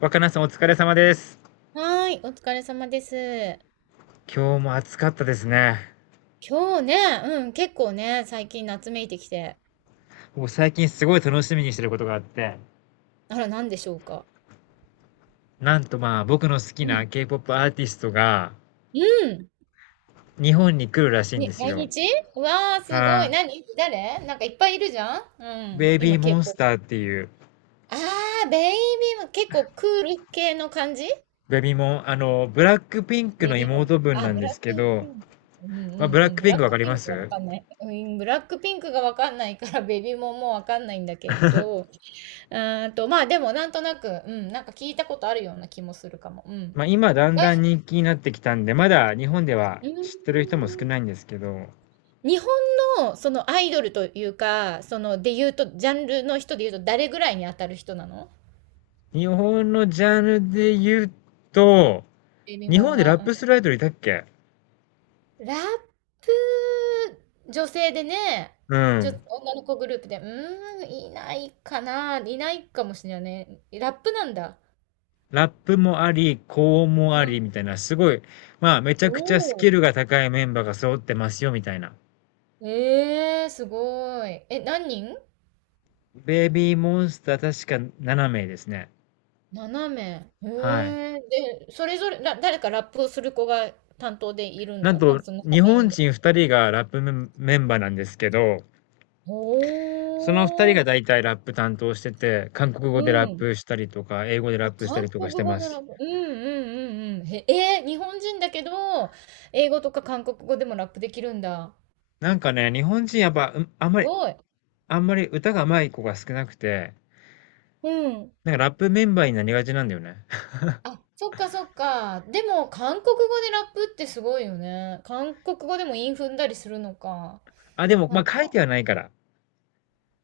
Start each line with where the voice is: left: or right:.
left: 若菜さんお疲れ様です。
right: はーい、お疲れ様です。
left: 今日も暑かったですね。
right: 今日ね、うん、結構ね、最近夏めいてきて。
left: もう最近すごい楽しみにしてることがあって、
right: あら、なんでしょうか。
left: なんとまあ僕の好き
right: う
left: な
right: ん。
left: K-POP アーティストが
right: うん。
left: 日本に来るらしいんで
right: に、
left: す
right: 来
left: よ。
right: 日うわー、すごい。
left: はい。
right: 何誰なんかいっぱいいるじゃんう
left: ベ
right: ん。
left: イビ
right: 今、
left: ーモ
right: k
left: ン
right: 構
left: スタ
right: o
left: ーっていう、
right: あー、ベイビーも結構クール系の感じ
left: ベイビーモン、あの、ブラックピンク
right: ベイ
left: の
right: ビーも。
left: 妹分
right: あ、
left: なん
right: ブ
left: で
right: ラック
left: すけ
right: ピ
left: ど、
right: ンク。うんう
left: まあ
right: ん
left: ブラッ
right: うん。
left: ク
right: ブ
left: ピン
right: ラッ
left: クわ
right: ク
left: かり
right: ピ
left: ま
right: ンクがわ
left: す？
right: かんない。うん、ブラックピンクがわかんないから、ベイビーももうわかんないんだけど。うーんと、まあでもなんとなく、うん、なんか聞いたことあるような気もするかも。うん。
left: まあ今だん
right: はい。
left: だん人気になってきたんで、まだ日本では知ってる
right: う
left: 人も少ないん
right: ん。
left: ですけど、
right: 日本のそのアイドルというか、そので言うと、ジャンルの人で言うと誰ぐらいに当たる人なの
left: 日本のジャンルで言うと、
right: エミ
left: 日
right: モン
left: 本で
right: は。
left: ラップす
right: う
left: るアイドルいたっけ。
right: ん。ラップ、女性でね、
left: う
right: 女、
left: ん。
right: 女の子グループで、うーん、いないかな、いないかもしれないね。ラップなんだ。
left: ラップもあり、高音もあ
right: う
left: り
right: ん。
left: みたいな、すごい、まあ、めち
right: お
left: ゃくちゃスキ
right: お。
left: ルが高いメンバーが揃ってますよみたいな。
right: ええー、すごい。え、何人
left: ベイビーモンスター確か7名ですね。
right: 斜めへ
left: はい。
right: え。で、それぞれ、ら誰かラップをする子が担当でいる
left: なん
right: のなん
left: と、
right: かその中
left: 日
right: メイ
left: 本
right: ンで。
left: 人2人がラップメンバーなんですけど、その2人
right: お
left: が
right: ー。
left: だいたいラップ担当してて、韓国
right: う
left: 語でラッ
right: ん。
left: プしたりとか、英語でラ
right: あ、
left: ップした
right: 韓
left: りとか
right: 国
left: して
right: 語
left: ま
right: のラ
left: す。
right: ップ。うん。へ、えー日本人だけど、英語とか韓国語でもラップできるんだ。
left: なんかね、日本人やっぱ、うん、あん
right: す
left: まり、
right: ごい。
left: 歌が上手い子が少なくて、
right: うん。
left: なんかラップメンバーになりがちなんだよね。
right: あ、そっかそっか。でも、韓国語でラップってすごいよね。韓国語でも韻踏んだりするのか。
left: あ、でも、
right: な
left: ま
right: ん
left: あ、書いて
right: か、
left: はないから。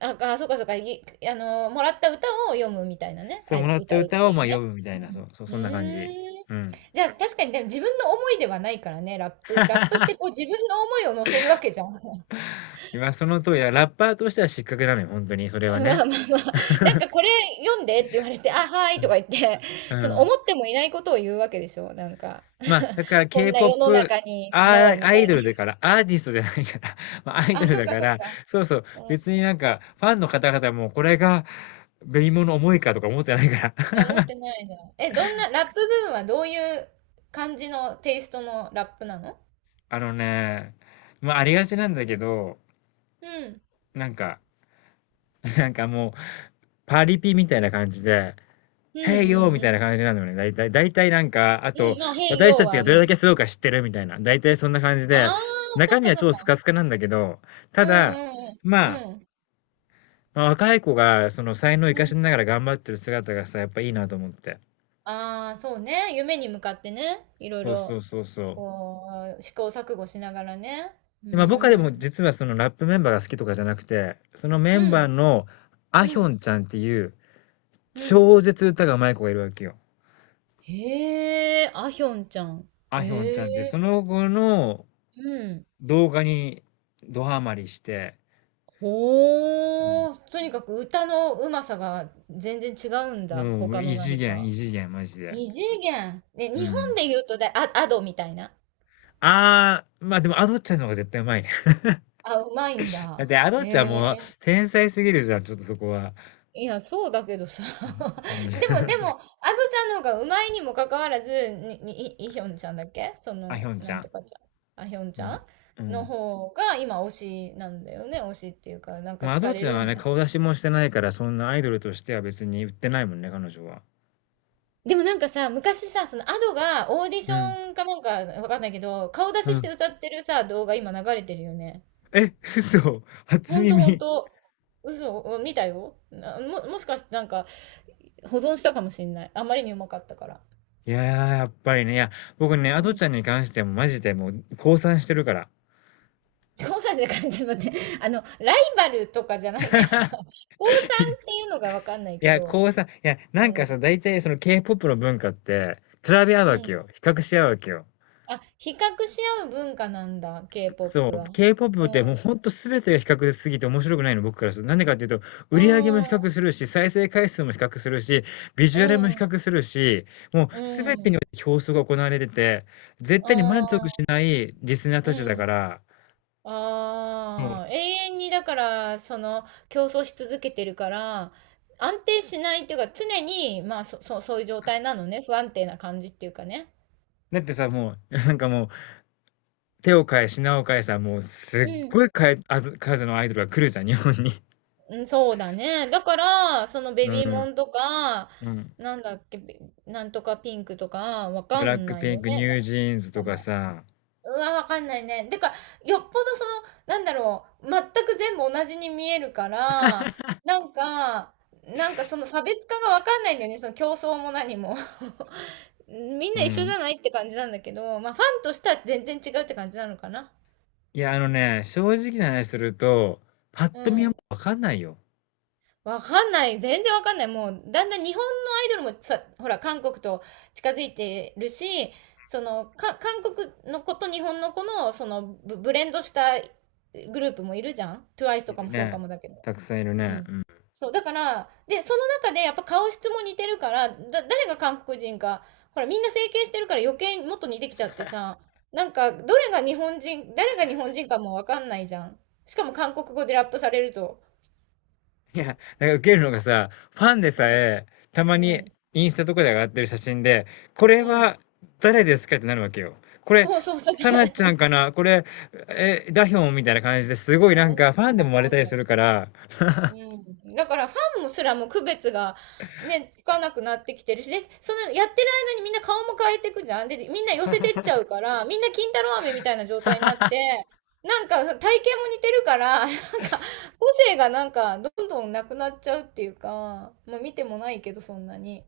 right: そうかそうか、い、あの、もらった歌を読むみたいなね。
left: そ
right: あ、
left: う、もらった
right: 歌うっ
left: 歌
right: て
left: を
right: い
left: ま
right: う
left: あ
right: ね。
left: 読むみた
right: う
left: いな、そ
right: ん。
left: う、そう、
right: う
left: そんな感じ。
right: ーん。
left: うん。
right: じゃあ確かにでも自分の思いではないからね、ラップ。ラップってこう 自分の思いを乗せるわけじゃん。ま
left: 今その通りだ。ラッパーとしては失格なのよ、本当に、それ
right: あ
left: は
right: ま
left: ね。
right: あまあ、なんかこれ読んでって言われて、あ、はー
left: う
right: いと
left: ん。
right: か言って、そ
left: う
right: の
left: ん。
right: 思ってもいないことを言うわけでしょ、なんか。
left: まあ、だから
right: こんな世の
left: K-POP、
right: 中に、ノ
left: ア
right: ーみ
left: ア
right: た
left: イ
right: いな。
left: ドルだから、アーティストじゃないから、まあ、アイド
right: あ、
left: ル
right: そっ
left: だ
right: か
left: か
right: そっ
left: ら、
right: か。
left: そうそう、
right: うん。
left: 別になんか、ファンの方々もこれが、紅物重いかとか思ってないから。
right: あ、持ってないな。え、どんな、ラップ部分はどういう感じのテイストのラップなの
left: あのね、まあ、ありがちなんだけど、
right: うん。
left: なんか、なんかもう、パリピみたいな感じで、
right: うん
left: へいよー
right: うん
left: み
right: う
left: たいな
right: ん。
left: 感じなのよね。だいたいなんか、あ
right: う
left: と、
right: ん、まあ、変
left: 私
right: 用
left: たち
right: は、
left: が
right: う
left: どれだけ
right: ん。
left: すごいか知ってるみたいな。だいたいそんな感じ
right: あ
left: で、
right: あ、そ
left: 中
right: っ
left: 身
right: か
left: は
right: そっ
left: 超ス
right: か。
left: カスカなんだけど、た
right: う
left: だ、
right: んうんう
left: ま
right: ん。うん。
left: あ、若い子がその才能を生
right: う
left: かし
right: ん。
left: ながら頑張ってる姿がさ、やっぱいいなと思って。
right: ああ、そうね。夢に向かってね。いろい
left: そうそ
right: ろ、
left: うそうそう。
right: こう、試行錯誤しながらね。う
left: で、まあ、僕はで
right: ー
left: も
right: ん。
left: 実はそのラップメンバーが好きとかじゃなくて、そのメ
right: う
left: ンバー
right: ん。
left: のアヒ
right: う
left: ョ
right: ん。
left: ンちゃんっていう
right: うん。
left: 超絶歌が上手い子がいるわけよ。
right: へえ、あひょんちゃん。
left: アヒョンち
right: え
left: ゃんっていう、そ
right: え、
left: の子の
right: うん。
left: 動画にドハマりして。うん。
right: ほー。とにかく歌のうまさが全然違うんだ。
left: もう、
right: 他の
left: 異次
right: 何
left: 元、
right: か。
left: 異次元、マジで。
right: 異次元。ね、
left: う
right: 日本
left: ん。
right: で言うとだ、あ、アドみたいな。
left: ああ、まあでも、アドッチャの方が絶対うまいね。
right: あ、うまいん
left: だっ
right: だ。
left: て、アド
right: え
left: ッチャもう、
right: え。
left: 天才すぎるじゃん、ちょっとそこは。
right: いや、そうだけどさ。
left: うん。
right: でも でも、アドちゃんの方がうまいにもかかわらず、イイヒョンちゃんだっけそ
left: あヒ
right: の、
left: ョンち
right: な
left: ゃ
right: ん
left: ん。
right: とかちゃん。あ、ヒョン
left: う
right: ちゃ
left: ん。う
right: んの
left: ん。
right: 方が今推しなんだよね。推しっていうか、なんか
left: まあ、ア
right: 惹
left: ドッ
right: かれ
left: チャ
right: る
left: は
right: ん
left: ね、
right: だ。
left: 顔出しもしてないから、そんなアイドルとしては別に売ってないもんね、彼女は。
right: でもなんかさ、昔さ、そのアドがオーディシ
left: うん。
right: ョンかなんかわかんないけど、顔出
left: う
right: しし
left: ん。
right: て歌ってるさ、動画今流れてるよね。
left: え、嘘。初
right: ほんとほん
left: 耳。
right: と。嘘、見たよ。なも、もしかしてなんか保存したかもしんない。あまりにうまかったから。
left: いやー、やっぱりね、いや、僕ね、ア
right: う
left: ド
right: ん。
left: ちゃんに関してはもうマジでもう、降参してるから。
right: 4歳で感じまって、あの、ライバルとかじゃないから、高さんっていうのがわかんない
left: い
right: け
left: や、
right: ど、
left: こうさ、いや、な
right: う
left: んか
right: ん。
left: さ、大体その K-POP の文化って、比べ合う
right: う
left: わけ
right: ん。
left: よ。比較し合うわけよ。
right: あ、比較し合う文化なんだ、
left: そ
right: K-POP
left: う。
right: は。
left: K-POP っても
right: う
left: う
right: ん。
left: ほんと全てが比較すぎて面白くないの、僕からすると。なんでかっていうと、売
right: う
left: り上げも比
right: ん。
left: 較するし、再生回数も比較するし、ビジ
right: う
left: ュアルも比
right: ん。
left: 較するし、もう
right: う
left: 全てにお
right: ん。
left: いて競争が行われてて、絶
right: あ
left: 対に満足し
right: あ、
left: ないリスナー
right: う
left: たちだか
right: ん。
left: ら、もう、
right: ああ、永遠にだから、その、競争し続けてるから、安定しないっていうか、常に、まあ、そういう状態なのね。不安定な感じっていうかね。
left: だってさ、もう、なんかもう、手を変え品を変えさ、もう
right: う
left: すっ
right: ん。
left: ごい変えあず数のアイドルが来るじゃん、日本に。
right: うん、そうだね。だから、そのベ
left: う
right: ビー
left: ん、
right: モンとか、
left: うん。
right: なんだっけ、べなんとかピンクとか、わ
left: ブ
right: か
left: ラッ
right: ん
left: ク
right: ない
left: ピ
right: よ
left: ンク、ニ
right: ね。な
left: ュージーンズ
right: 名
left: とか
right: 前
left: さ。
right: うわ、わかんないね。てか、よっぽどその、なんだろう、全く全部同じに見えるから、なんか、なんかその差別化がわかんないんだよね。その競争も何も。みん
left: う
right: な一緒じ
left: ん。
right: ゃないって感じなんだけど、まあファンとしては全然違うって感じなのかな。
left: いや、あのね、正直な話すると、パッ
right: う
left: と見はも
right: ん。
left: うわかんないよ。
right: わかんない。全然わかんない。もう、だんだん日本のアイドルもさ、ほら、韓国と近づいてるし、その、か、韓国の子と日本の子の、その、ブ、ブレンドしたグループもいるじゃん ?TWICE と
left: い
right: か
left: る
right: もそうか
left: ね。
right: もだけど。
left: たくさんいる
right: う
left: ね。
right: ん。
left: うん。
right: そう、だから、で、その中でやっぱ顔質も似てるから、だ、誰が韓国人か、ほら、みんな整形してるから余計にもっと似てきちゃってさ、なんか、どれが日本人、誰が日本人かもわかんないじゃん。しかも韓国語でラップされると。
left: いや、なんかウケるのがさ、ファンで
right: う
left: さ
right: ん、
left: え、たまに
right: うん、
left: インスタとかで上がってる写真で、これ
right: うん。
left: は誰ですかってなるわけよ。これ、
right: そうそうそう。じゃ
left: サ ナちゃん
right: う
left: かなこれ、え、ダヒョンみたいな感じですごいなん
right: ん、
left: かフ
right: そ
left: ァン
right: う、
left: で
right: わ
left: も割れた
right: かん
left: り
right: な
left: す
right: い
left: る
right: し。
left: から。
right: うん。だからファンもすらも区別がね、つかなくなってきてるし、で、そのやってる間にみんな顔も変えていくじゃん。で、みんな寄せてっちゃうから、みんな金太郎飴みたいな状態になって、なんか体型も似てるから、なんか個性がなんかどんどんなくなっちゃうっていうか、まあ見てもないけどそんなに。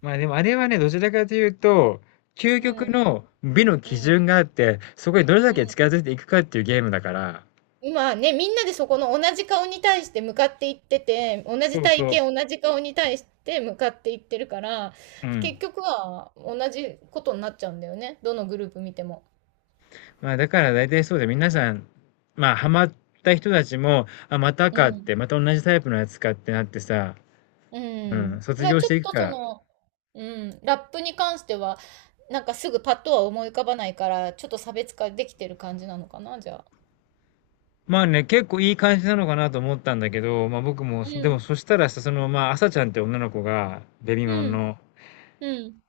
left: まあでもあれはね、どちらかというと、究
right: う
left: 極
right: ん。
left: の美の基
right: うん。
left: 準があって、そこにどれ
right: う
left: だけ
right: ん。
left: 近づいていくかっていうゲームだから、
right: 今ね、みんなでそこの同じ顔に対して向かっていってて、同じ
left: そう
right: 体
left: そう。
right: 型、同じ顔に対して向かっていってるから、
left: うん。
right: 結局は同じことになっちゃうんだよね。どのグループ見ても。
left: まあだから大体そうで皆さん、まあハマった人たちも、あ、また
right: う
left: かっ
right: ん。
left: て、また同じタイプのやつかってなってさ、
right: う
left: う
right: ん。
left: ん、卒
right: まあ
left: 業し
right: ちょっ
left: ていく
right: と
left: か
right: そ
left: ら。
right: の、うん、ラップに関しては、なんかすぐパッとは思い浮かばないから、ちょっと差別化できてる感じなのかな、じゃあ。
left: まあね、結構いい感じなのかなと思ったんだけど、まあ僕も、
right: う
left: でも
right: ん。
left: そしたらさ、その、まあ、朝ちゃんって女の子が、ベビモ
right: う
left: ン
right: ん。
left: の、
right: うん。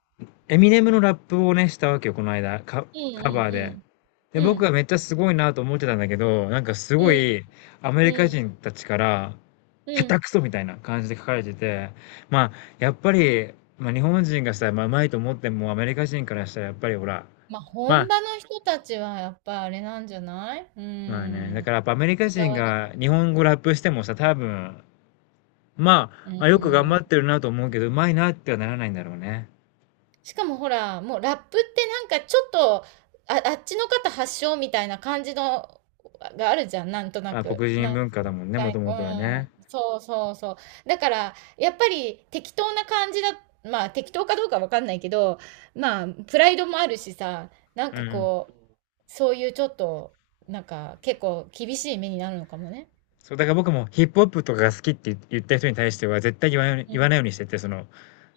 left: エミネムのラップをね、したわけよ、この間、
right: う
left: カバーで。
right: ん。うん。
left: で、
right: う
left: 僕が
right: ん。
left: めっちゃすごいなと思ってたんだけど、なんかす
right: う
left: ご
right: ん。
left: い、アメ
right: う
left: リカ
right: ん。うん。
left: 人たちから、
right: うん
left: 下
right: う
left: 手
right: ん
left: くそみたいな感じで書かれてて、まあ、やっぱり、まあ日本人がさ、まあ、うまいと思っても、アメリカ人からしたらやっぱりほら、
right: まあ、
left: まあ、
right: 本場の人たちはやっぱあれなんじゃないう
left: まあね、
right: ー
left: だ
right: ん。
left: からやっぱアメリカ
right: こだ
left: 人
right: わりが。
left: が日本語ラップしてもさ、多分、ま
right: う
left: あ、
right: ん
left: まあよく頑
right: う
left: 張って
right: ん。
left: るなと思うけど、うまいなってはならないんだろうね。
right: しかもほら、もうラップってなんかちょっと、あ、あっちの方発祥みたいな感じの、があるじゃん、なんとな
left: まあ、
right: く。
left: 黒
right: な
left: 人
right: んか、
left: 文化だもんね、もとも
right: う
left: とはね。
right: ん。そうそうそう。だから、やっぱり適当な感じだ、まあ適当かどうかわかんないけど、まあ、プライドもあるしさ、なん
left: う
right: か
left: ん。
right: こう、そういうちょっと、なんか結構厳しい目になるのかもね。
left: そう、だから僕もヒップホップとかが好きって言った人に対しては絶対言わないようにしてて、その、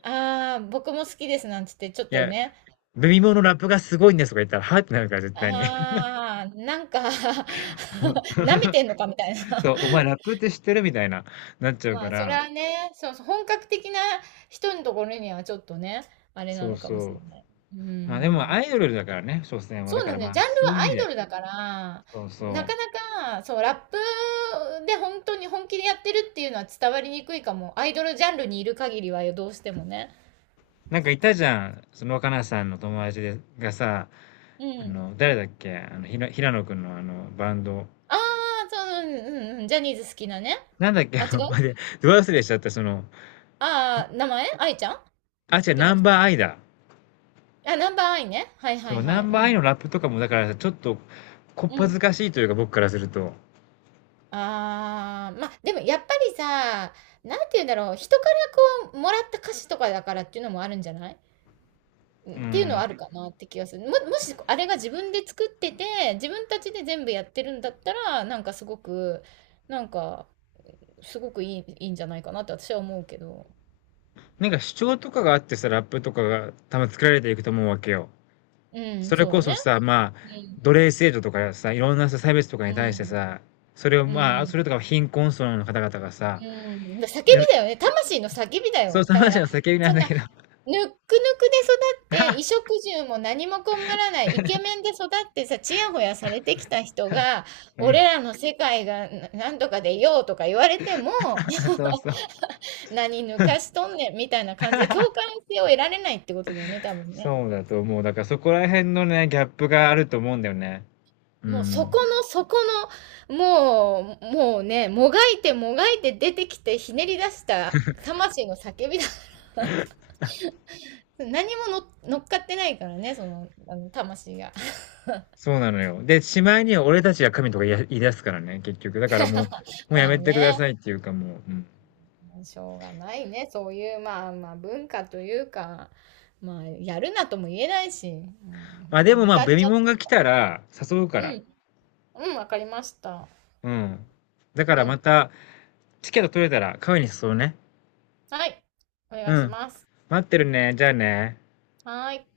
right: ああ、僕も好きですなんつって、ちょっ
left: い
right: と
left: や、
right: ね、
left: ベビモのラップがすごいんですとか言ったら、は？ってなるから絶対に。
right: ああ、なんか 舐めてんのかみたいな。
left: そう、お前ラップって知ってる？みたいな、なっちゃう
right: ま
left: か
right: あ、それ
left: ら、
right: はね、そうそう、本格的な人のところにはちょっとね、あれな
left: そう
right: のかも
left: そ
right: しれ
left: う。
right: ない。う
left: まあでも
right: ん。
left: アイドルだからね、所詮は。
right: そ
left: だ
right: う
left: か
right: な
left: ら
right: んだよ。
left: まあ、
right: ジャンル
left: そういう意
right: はア
left: 味
right: イ
left: で、
right: ドルだから、
left: そうそ
right: なか
left: う。
right: なか、そう、ラップで本当に本気でやってるっていうのは伝わりにくいかも。アイドルジャンルにいる限りはよ、どうしてもね。
left: なんかいたじゃん、その、かなさんの友達でがさ、
right: う
left: あ
right: ん。
left: の、誰だっけ、あの、平野くんのあの、バンド。
right: ああ、そう、うん、うん、うんジャニーズ好きなね。
left: なんだっけ、
right: あ、違
left: あの、ま
right: う
left: で、ど忘れしちゃった、その、
right: ああ、名前愛ちゃん
left: あ、違う、
right: じゃ
left: ナ
right: なく
left: ンバ
right: て。
left: ーアイだ。
right: あ、ナンバーアイね。はいは
left: そ
right: い
left: う、
right: は
left: ナ
right: い。
left: ンバー
right: う
left: アイ
right: ん。
left: のラップとかも、だからちょっと、こっ
right: う
left: ぱず
right: ん。
left: かしいというか、僕からすると。
right: ああ、まあ、でもやっぱりさ、なんて言うんだろう。人からこう、もらった歌詞とかだからっていうのもあるんじゃないう
left: う
right: んっていうのは
left: ん。
right: あるかなって気がする。もしあれが自分で作ってて、自分たちで全部やってるんだったら、なんかすごく、なんか、すごくいい、いいんじゃないかなって私は思うけど。
left: なんか主張とかがあってさ、ラップとかが多分作られていくと思うわけよ。
right: うん、
left: それ
right: そうだ
left: こ
right: ね。
left: そさ、まあ、
right: うん。
left: 奴隷制度とかさ、いろんなさ、差別とか
right: う
left: に対して
right: ん。
left: さ、それを
right: う
left: まあ、それ
right: ん。
left: とか貧困層の方々がさ、
right: うん、叫び
left: やる
right: だよね。魂の叫びだ
left: そう、
right: よ。
left: その
right: だか
left: 話
right: ら、
left: の叫びなん
right: そん
left: だ
right: な、
left: けど。
right: ぬっくぬくで育って、衣 食住も何も困らない、イケメンで育ってさ、ちやほやされてきた人が、
left: う
right: 俺
left: ん。
right: らの世界がななんとかでいようとか言われても、
left: そうそう。
right: 何抜かしとんねんみたいな感じで共感性を得られないってことだよね、多分ね。
left: そうだと思う。だからそこら辺のね、ギャップがあると思うんだよね。う
right: もうそこ
left: ん。
right: の、そこの、もう、もうね、もがいてもがいて出てきてひねり出した魂の叫びだ何もの乗っかってないからね、その、あの、魂が。
left: そうなのよ。で、しまいには俺たちが神とか言い出すからね、結局。だからもう、もうや
right: ま
left: め
right: あ
left: てく
right: ね、
left: ださいっていうかもう、うん。
right: しょうがないね。そういう、まあまあ、文化というか、まあ、やるなとも言えないし、
left: まあで
right: う
left: も
right: ん、
left: まあ、
right: 歌っ
left: ベ
right: ち
left: ミ
right: ゃっ
left: モン
right: て。
left: が来たら誘う
right: う
left: から。
right: ん、うん、わかりました。
left: うん。だか
right: う
left: らま
right: ん。
left: た、チケット取れたらカフェに誘うね。
right: はい、お願
left: う
right: いし
left: ん。
right: ます。
left: 待ってるね。じゃあね。
right: はーい。